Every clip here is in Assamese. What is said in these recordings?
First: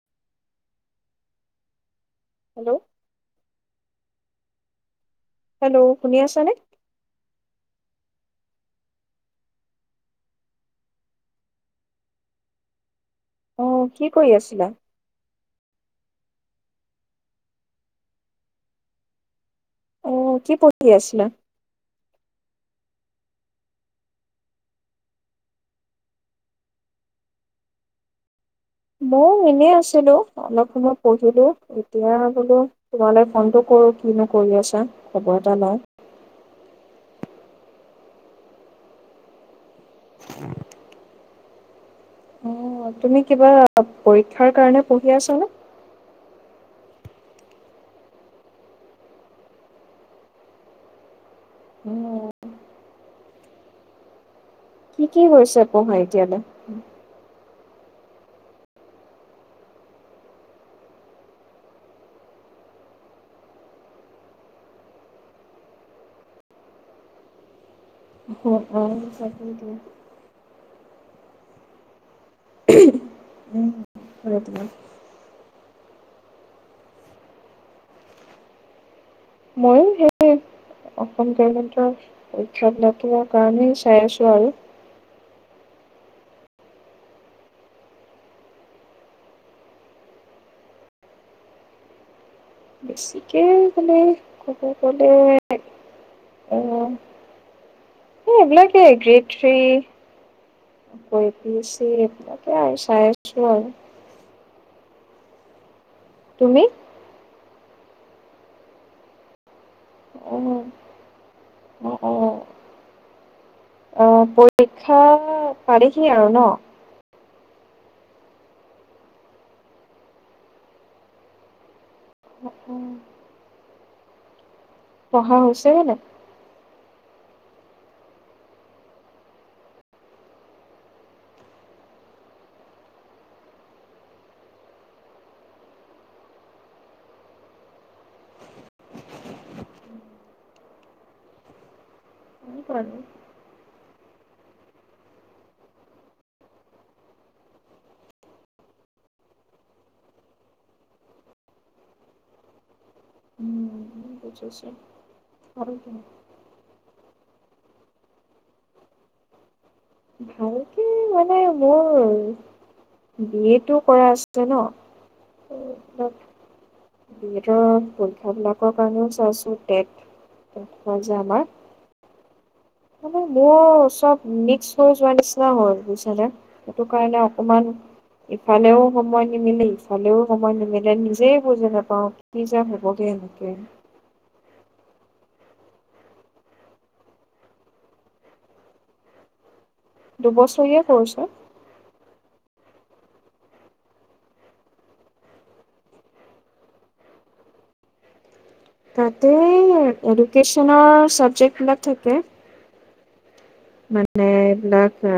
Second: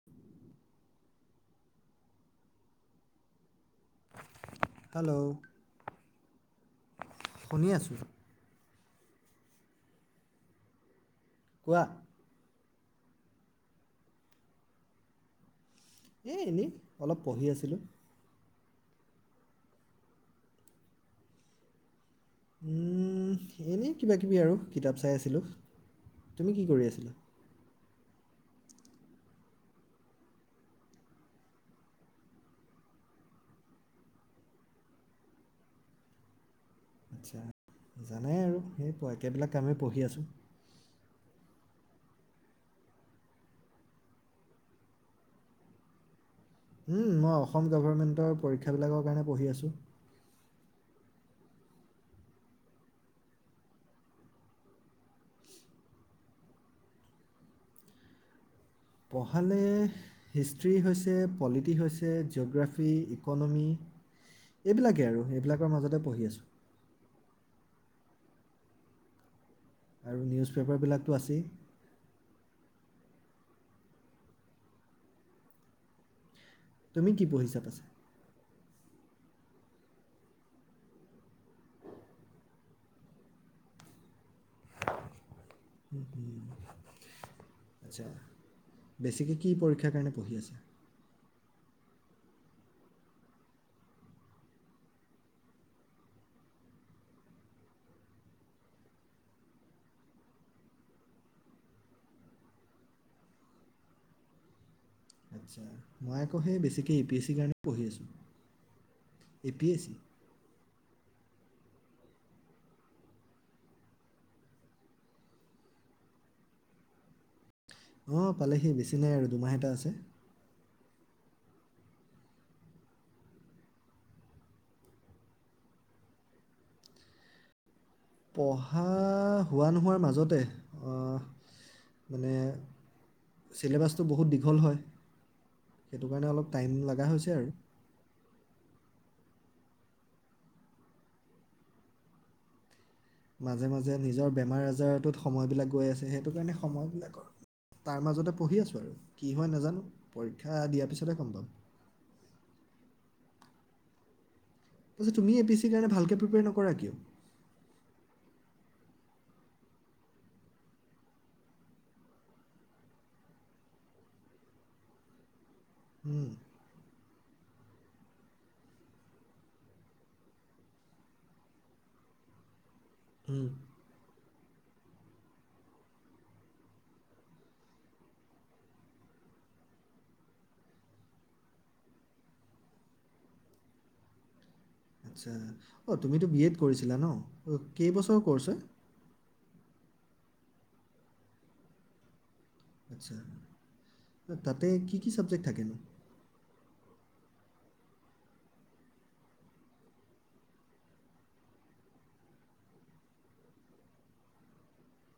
[unintelligible] Hello hello. হেল্ল' শুনি আছাঁ নে? শুনি আছোঁ। কোৱা। অ' কি কৰি আছিলা! এই এনেই অলপ পঢ়ি আছিলোঁ। অ' কি পঢ়ি আছিলা! উম, এনেই কিবাকিবি আৰু কিতাপ চাই আছিলোঁ? তুমি কি কৰি আছিলা! ময়ো এনেই আছিলো। অলপ সময় পঢ়িলোঁ। এতিয়া বোলো তোমালৈ ফোনটো কৰো কিনো কৰি আছাঁ! খবৰ এটা লও। আচ্ছা। জানাই আৰু সেই একেবিলাক কামেই পঢ়ি আছোঁ। অ' তুমি কিবা পৰীক্ষাৰ কাৰণে পঢ়ি আছাঁ নে? উম, মই অসম গভৰ্ণমেণ্টৰ পৰীক্ষাবিলাকৰ কাৰণে পঢ়ি আছোঁ। উম। কি কি হৈছে পঢ়া এতিয়া বা? পঢ়ালে হিষ্ট্ৰি হৈছে পলিটি হৈছে, জিঅ'গ্ৰাফী, ইকনমি এইবিলাকেই আৰু এইবিলাকৰ মাজতে পঢ়ি আছোঁ। অৱ অৱ তাকেই তু। আৰু নিউজ পেপাৰবিলাকতো আছেই। উম। [unintelligible] তুমি কি পঢ়িছা পাছে? মইও সেইয়ে। অসম গভমেন্টৰ পৰীক্ষা বিলাকৰ কাৰণেই চাই আছো আৰু। উম উম, আচ্ছা। বেছিকে কি পৰীক্ষাৰ কাৰণে পঢ়ি আছা! বেছিকে মানে ক'ব গলে, আহ এই এইবিলাকেই গ্ৰেড থ্ৰী। আক এপিএছি তাকে আৰু চাই আছো আৰু। আচ্ছা মই আকৌ সেই তুমি বেছিকৈ এ পি এছ চিৰ কাৰণে পঢ়ি আছোঁ। এ পি এছ চি অ, অ অ। অ পৰীক্ষা পালেহি আৰু ন? অৱ পালেহি বেছি নাই আৰু দুমাহ এটা আছে। উম উম। পঢ়া হৈছে নে নাই! পঢ়া হোৱা নোহোৱাৰ মাজতে, আহ মানে চিলেবাছটো বহুত দীঘল হয়। সেইটো কাৰণে অলপ টাইম লগা হৈছে আৰু। [unintelligible] মাজে মাজে নিজৰ বেমাৰ আজাৰটোত সময়বিলাক গৈ আছে সেইটো কাৰণে সময়বিলাকৰ তাৰ মাজতে পঢ়ি আছোঁ আৰু কি হয় নাজানো পৰীক্ষা দিয়াৰ পিছতহে গম পাম। উম। বুজিছোঁ। তাৰপিছত তুমি এপিএ চিৰ কাৰণে ভালকে প্ৰিপেয়াৰ নকৰা কিয়! ভালকে মানে মোৰ বিএটো কৰা আছিলে ন হম বি এডৰ পৰীক্ষাবিলাকৰ কাৰণেও চাইছোঁ টেট টেট হয় যে আমাৰ মানে হুম মোৰ চব মিক্স হৈ যোৱা নিচিনা হল বুইছানে সেইটো কাৰণে অকমান ইফালেও সময় নিমিলে ইফালেও সময় নিমিলে নিজেই বুজি নাপাওঁ কি যে হবগে এনেকে আচ্ছা অঁ তুমিতো বি এড কৰিছিলা ন কেইবছৰৰ ক'ৰ্ছ হয় দুবছৰীয়া কৰ্চ হয় আচ্ছা তাতে কি কি চাবজেক্ট থাকেনো তাতে এডুকেশ্বনৰ চাবজেক্ট বিলাক থাকে মানে এইবিলাক আ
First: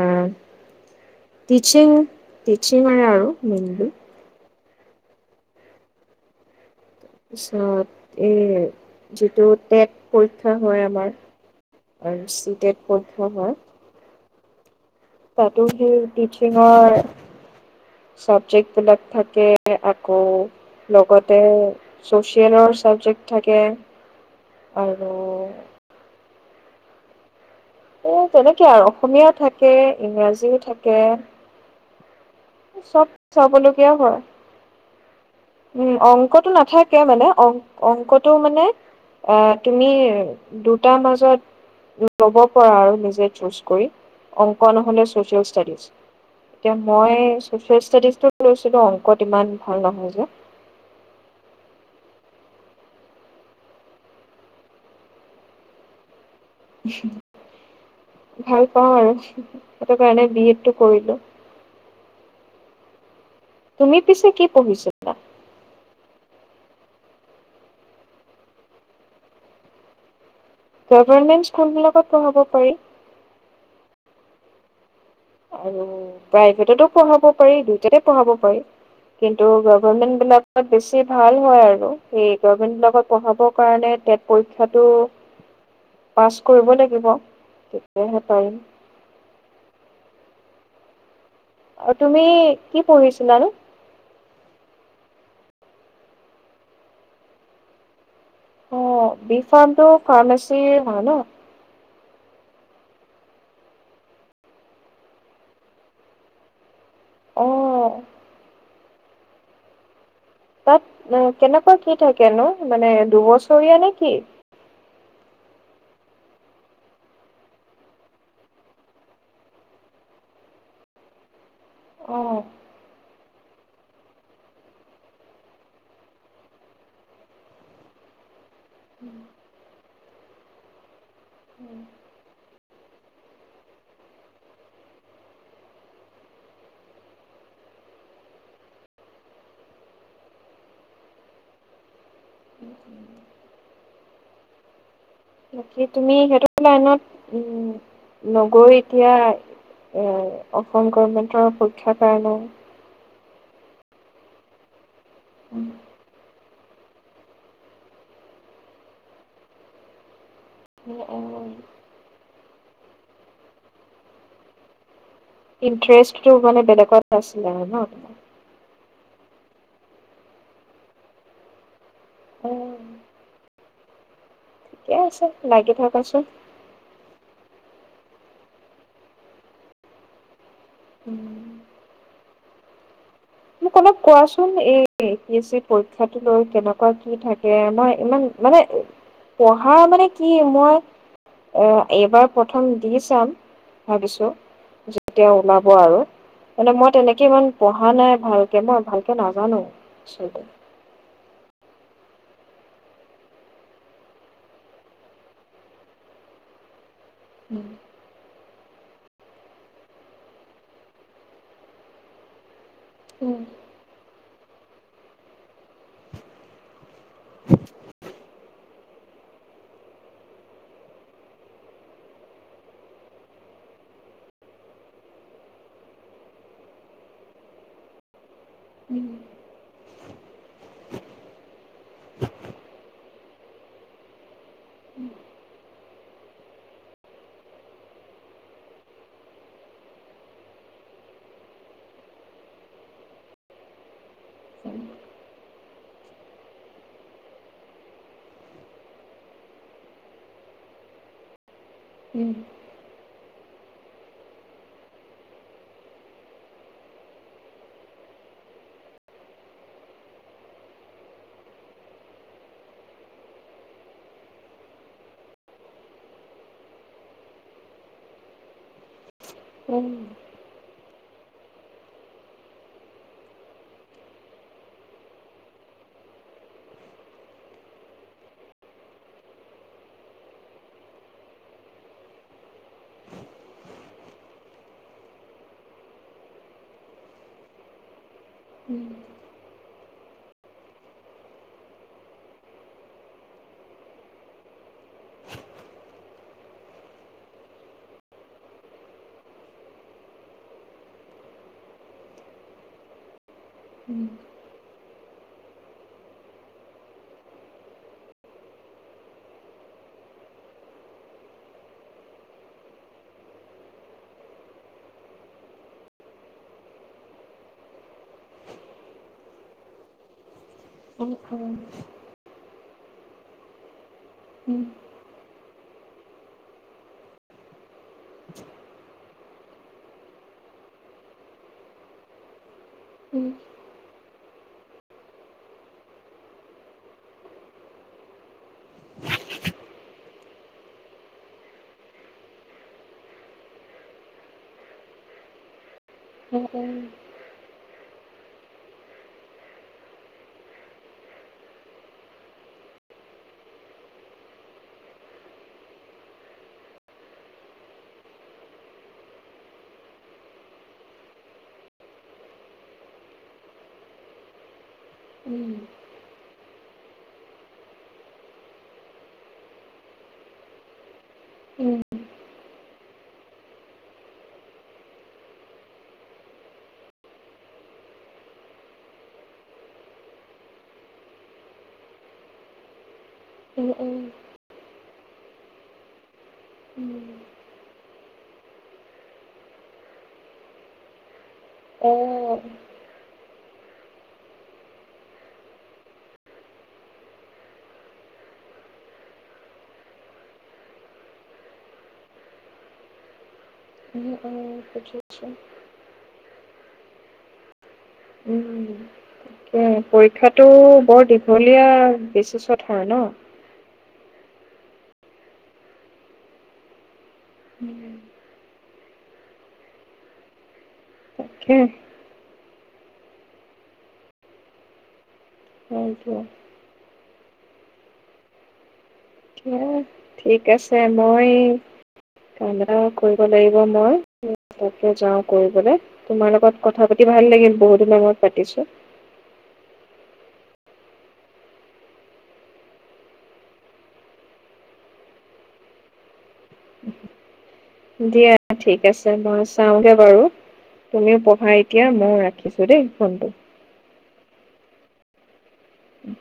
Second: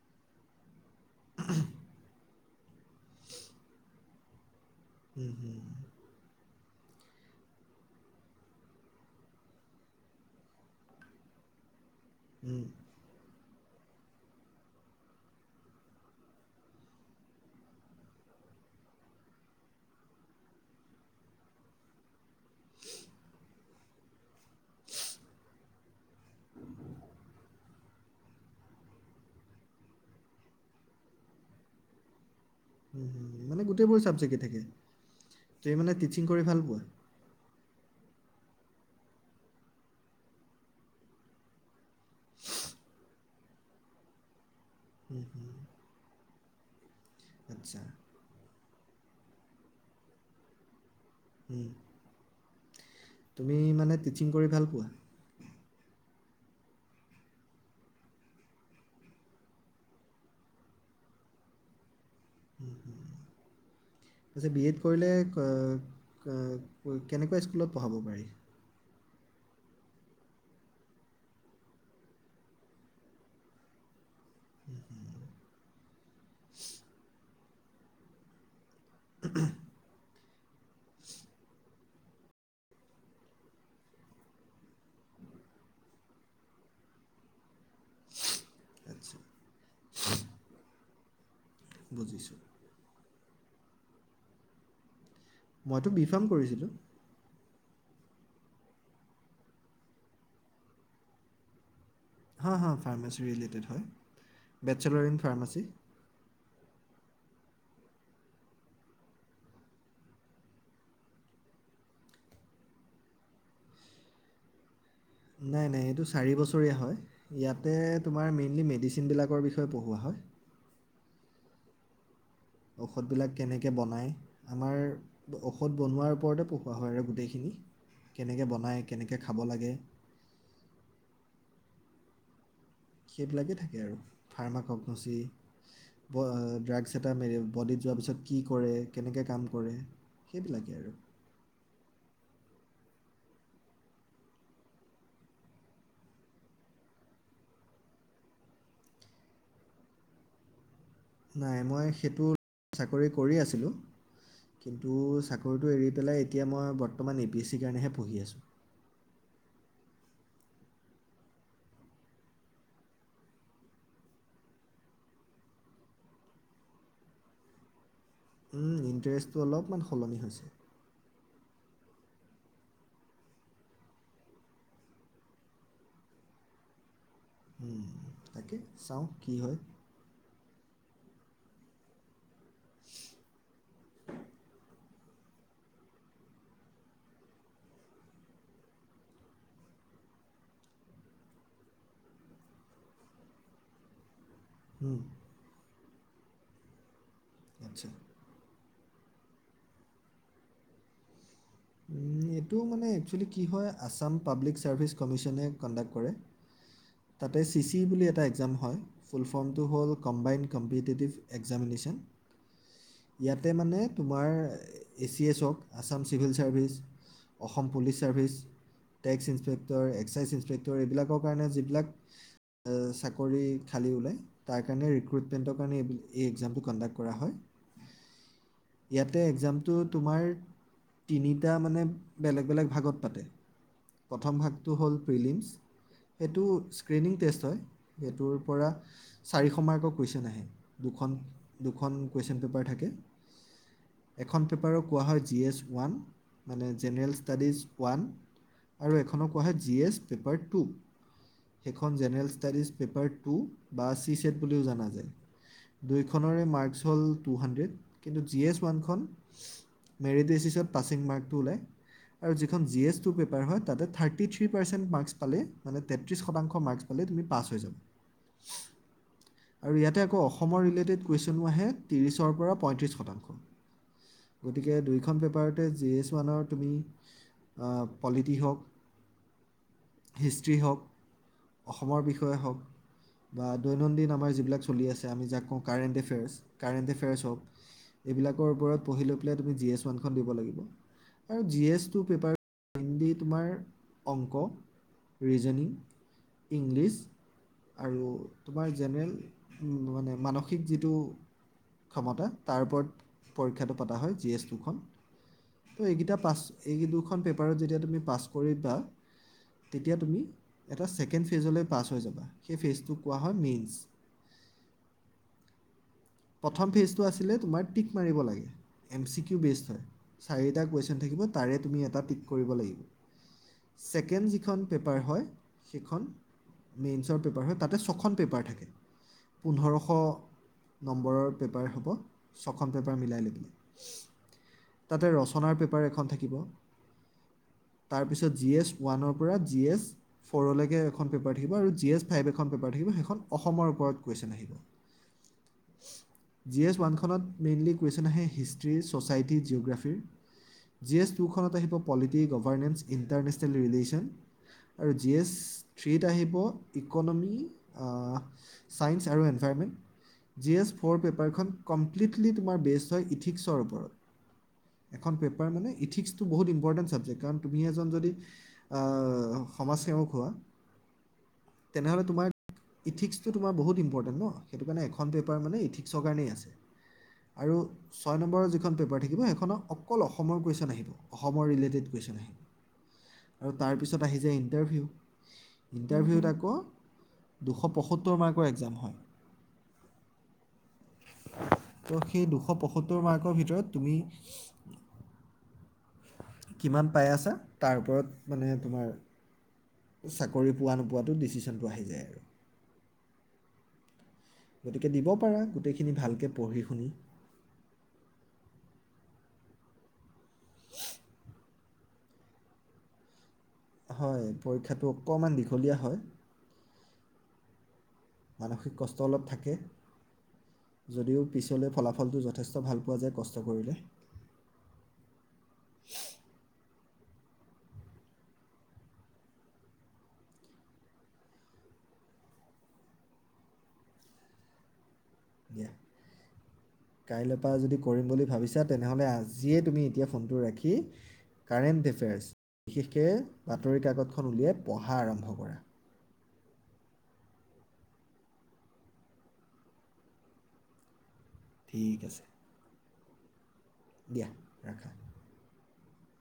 টিচিং টিচিঙৰে আৰু মেইনলি উম হুম তাৰ পিছত এই যিটো টেট পৰীক্ষা হয় আমাৰ আৰু চি হুম টেট পৰীক্ষাও হয় তাতো সেই টিচিঙৰ চাবজেক্ট বিলাক থাকে আকৌ লগতে ছ'চিয়েলৰ ছাবজেক্ট থাকে আৰু [inaudible] এ তেনেকে আৰু অসমীয়া থাকে ইংৰাজীও থাকে চব চাবলগীয়া হয় থাকি উম অংকটো নাথাকে মানে অং অংকটো মানে আহ তুমি দুটাৰ মাজত ল'ব পৰা আৰু নিজে চুজ কৰি অং নহলে ছছিয়েল আচ্ছা ইষ্টদী লৈছিলোঁ অংকত ইমান ভাল নহয় যে হম [inaudible] তুমি মানে টিচিং কৰি ভাল পোৱা ভাল পাওঁ আৰু সেইটো কাৰণে বি এডটো কৰিলো উম হুম [inaudible] তুমি পিছ তাৰপিছত বি এড কৰিলে কেনেকুৱা স্কুলত পঢ়াব পাৰি গভমেণ্ট স্কুলবিলাকত পঢ়াব পাৰি উম হুম [inaudible] আৰু প্ৰাইভেটতো পঢ়াব পাৰি দুইটাতে পঢ়াব পাৰি কিন্তু গভমেন্ট বিলাকত বেছি ভাল হয় আৰু সেই গভমেন্টৰ লগত পঢ়াবৰ কাৰণে টেট পৰীক্ষাটো পাছ কৰিব‌ লাগিব তেতিয়াহে পাৰিম। [inaudible] আৰু তুমি বুজিছোঁ কি পঢ়িছিলা নো মইতো বিফাৰ্ম কৰিছিলোঁ অ বি ফাৰ্মটো ফাৰ্মাচী হয় ন হা হা ফাৰ্মাচী ৰিলেটেড হয় বেচেলাৰ ইন ফাৰ্মাচী অ। তাত কেনেকুৱা কি থাকেনো মানে দুবছৰীয়া নে কি? নাই নাই এইটো চাৰি বছৰীয়া হয়। ইয়াতে তোমাৰ মেইনলি মেডিচিনবিলাকৰ বিষয়ে পঢ়োৱা হয়। অ। ঔষধবিলাক কেনেকে বনায়। আমাৰ ঔষধ বনোৱাৰ ওপৰতে পোঢ়োৱা হয় আৰু গোটেইখিনি। কেনেকে বনায় কেনেকে খাব লাগে। সেইবিলাকেই থাকে আৰু ফাৰ্মা কগনচি। ড্ৰাগছ এটা মেৰি বডিত যোৱাৰ পিছত কি কৰে কেনেকৈ কাম কৰে। সেইবিলাকেই আৰু বাকি তুমি সেইটো লাইনত উ নগৈ এতিয়া। উম অসম গভণমেণ্টৰ নাই মই পৰীক্ষাৰ সেইটো কাৰণেও। চাকৰি কৰি আছিলো কিন্তু চাকৰিটো এৰি পেলাই। এতিয়া মই বতমান এ বি চি কাৰণে পঢ়ি আছো। উম উম। ইষ্টটো মানে বেলেগত আছিলে আৰু ন। উম ইণ্টাৰেষ্টটো অলপমান সলনি হৈছে। উম। ঠিকে আছে লাগি থকাচোন। উম তাকে চাওঁ কি হয়। উম। [unintelligible] মোক অলপ কোৱাচোন এই এ পি এছ চিৰ পৰীক্ষাটো লৈ কেনেকুৱা কি থাকে মই ইমান। মানে পঢ়া মানে কি মই। এ এইবাৰ প্ৰথম দি চাম ভাবিছোঁ। উম, যেতিয়া তেওঁ ওলাব আৰু মানে মই তেনেকে ইমান আচ্ছা পঢ়া নাই। ভালকে ন ভালকে নাজানো আচলতে। এইটো মানে একচুৱেলি কি হয় আছাম পাব্লিক ছাৰ্ভিচ কমিচনে কণ্ডাক্ট কৰে। [inaudible] তাতে চি চি ই বুলি এটা একজাম হয়। ফুল ফৰ্মটো হ'ল কম্বাইনড কম্পিটিটিভ এক্জামমিনেশ্যন ইয়াতে মানে। তোমাৰ এ চি এ চ ক Assam civil service, Assam police service. Tax inspector, excise inspector এইবিলাকৰ কাৰণে যিবিলাক। অ চাকৰি খালী ওলায়, তাৰ কাৰণে ৰিক্ৰুইটমেণ্টৰ কাৰণে এই এই এক্সামটো কণ্ডাক্ট কৰা হয়। [inaudible] ইয়াতে এক্জামটো তোমাৰ। তিনিটা মানে বেলেগ বেলেগ ভাগত পাতে প্ৰথম ভাগটো হ'ল প্ৰিলিমছ। সেইটো স্ক্ৰীণিং টেষ্ট হয় সেইটোৰ পৰা। চাৰিশ মাৰ্কৰ কুৱেশ্যন আহে দুখন দুখন কুৱেশ্যন পেপাৰ থাকে। এখন পেপাৰো কোৱা হয় জি এছ ওৱান মানে জেনেৰেল ষ্টাডিজ ওৱান। আৰু এখনক কোৱা হয় জি এছ পেপাৰ টু। সেইখন জেনেৰেল ষ্টাডিজ পেপাৰ টু বা চি ছেট বুলিও জনা যায়। দুইখৰে মাৰ্কছ হ'ল টু হাণ্ড্ৰেড কিন্তু জি এছ ওৱানখন মেৰিট বেচিছত পাছিং মাৰ্কটো ওলায়। আৰু যিখন জি এছ টু পেপাৰ হয় তা থাৰটি থ্ৰী পাৰ্চেণ্ট মাৰ্কছ পালে মানে তেত্ৰিছ শতাংশ মাৰ্কছ পালে তুমি পাছ হৈ যাবা। আৰু ইয়াতে আকৌ অসমৰ ৰিলেটেড কুৱেশ্যনো আহে ত্ৰিশৰ পৰা পঁয়ত্ৰিশ শতাংশ। গতিকে দুইখন পেপাৰতে জি এছ ওৱানৰ তুমি আহ পলিটি হওক হিষ্ট্ৰী হওক, অসমৰ বিষয়ে হওক বা দৈনন্দিন আম আমাৰ যিবিলাক চলি আছে আমি যাক কওঁ কাৰেণ্ট এফেয়াৰ্চ, কাৰেণ্ট এফেয়াৰ্চ হওক এইবিলাকৰ ওপৰত পঢ়ি লৈ পেলাই তুমি জি এছ ওৱানখন দিব লাগিব। আৰু G S two paper Hindi তোমাৰ অংক ৰিজইনিং, ইংলিছ আৰু তোমাৰ জেনেৰেল মানে মানসিক যিটো ক্ষমতা তাৰ ওপৰত পৰীক্ষাটো পাতা হয় জি এছ টু খন। ত' এইকেইটা পাছ এই দুখন পেপাৰত যেতিয়া তুমি পাছ কৰিবা। তেতিয়া তুমি এটা ছেকেণ্ড ফেজলৈ পাছ হৈ যাবা, সেই ফেজটোক কোৱা হয় মেইনছ। প্ৰথম ফেজটো আছিলে তোমাৰ টিক মাৰিব লাগে এম চি কিউ বেচ হয়। চাৰিটা কুৱেশ্যন অপচন থাকিব তাৰে তুমি এটা টিক কৰিব লাগিব, চেকেণ্ড যিখন পেপাৰ হয় সেইখন মেইনছৰ পেপাৰ হয় তাতে ছখন পেপাৰ থাকে। পোন্ধৰশ নম্বৰৰ পেপাৰ হ'ব। ছখন পেপাৰ মিলাই লৈকিনি, তাতে ৰচনাৰ পেপাৰ এখন থাকিব। তাৰপিছত জি এছ ওৱানৰ পৰা জি এছ ফ'ৰলৈকে এখন পেপাৰ থাকিব আৰু জি এছ ফাইভ এখন পেপাৰ থাকিব সেইখন অসমৰ ওপৰত কুৱেশ্যন আহিব। জি এছ ওৱান খনত মেইনলি কুৱেশচন আহে হিষ্ট্ৰ্ৰী, ছ'চাইটি, জিঅ'গ্ৰাফীৰ। জি এছ টুখনত আহিব পলিটি গভাৰ্নেন্স ইণ্টাৰনেশ্যনেল ৰিলেশ্যন। আৰু জি এছ থ্ৰীত আহিব ইকনমি, আহ ছাইঞ্চ আৰু এনভাইৰমেণ্ট। জি এছ ফ'ৰ পেপাৰখন কমপ্লিটলি তোমাৰ বেচড হয় ইথিক্সৰ ওপৰত। এখন পেপাৰ মানে ইথিক্স বহুত ইম্পৰ্টেন্ট চাবজেক্ট কাৰণ তুমি এজন যদি আহ সমাজ সেৱক হোৱা উম। নহ'লে তোমাৰ ইথিক্স টো তোমাৰ বহুত ইম্পৰ্টেণ্ট ন সেইটো কাৰণে এখন পেপাৰ মানে ইথিক্সৰ কাৰণেই আছে, আৰু ছয় নম্বৰৰ যিখন পেপাৰ থাকিব সেইখননৰ অকল অসমৰ কুৱেশ্যন আহিব অসমৰ ৰিলেটেড কুৱেশ্যন আহিব। [unintelligible] আৰু তাৰপিছত আহি যায় ইণ্টাৰভিউ, ইণ্টাৰভিউত আকৌ উম। দুশ পঁয়সত্তৰ মাৰ্কৰ একজাম হয়। ত' সেই দুশ পয়সত্তৰ মাৰ্কৰ ভিতৰত তুমি কিমান পাই আছা, তাৰ ওপৰত মানে তোমাৰ চাকৰি পোৱা নোপোৱাতটো ডিচিশ্যনটো আহি যায় আৰু। গতিকে দিব পাৰা গোটেইখিনি ভালকে পঢ়ি শুনি। উম। পৰীক্ষাটো বৰ দীঘলীয়া বেচিছত হয় ন। হয় পৰীক্ষাটো অকণমান দীঘলীয়া হয়। ঊম। মানসিক কষ্ট অলপ থাকে। যদিও তাকে পিছলৈ ফলাফলটো যথেষ্ট ভাল পোৱা যায় কষ্ট কৰিলে। Thank you. কিবা। ঠিক আছে মই। কাম এটা কৰিব লাগিব মই তাতে যাওঁ। দিয়া কৰিবলে তোমাৰ লগত কথা পাতি ভাল কাইলৈৰ পৰা লাগিল যদি বহুত দিনৰ কৰিম বুলি মুৰত ভাবিছা পাতিছোঁ। তেনেহ'লে আজিয়েচঊএতিয়া ফোনটো ৰাখি। কাৰেণ্ট এফেয়াৰ্চ বিশেষকৈ বাতৰি কাকতখন উলিয়াই পঢ়া আৰম্ভ কৰা। দিয়া ঠিক আছে মই চাওঁগে বাৰু তুমিও পঢ়া এতিয়া ঠিক ময়ো আছে ৰাখি। ৰাখো দেই ফোনটো। দিয়া ৰাখা। উম।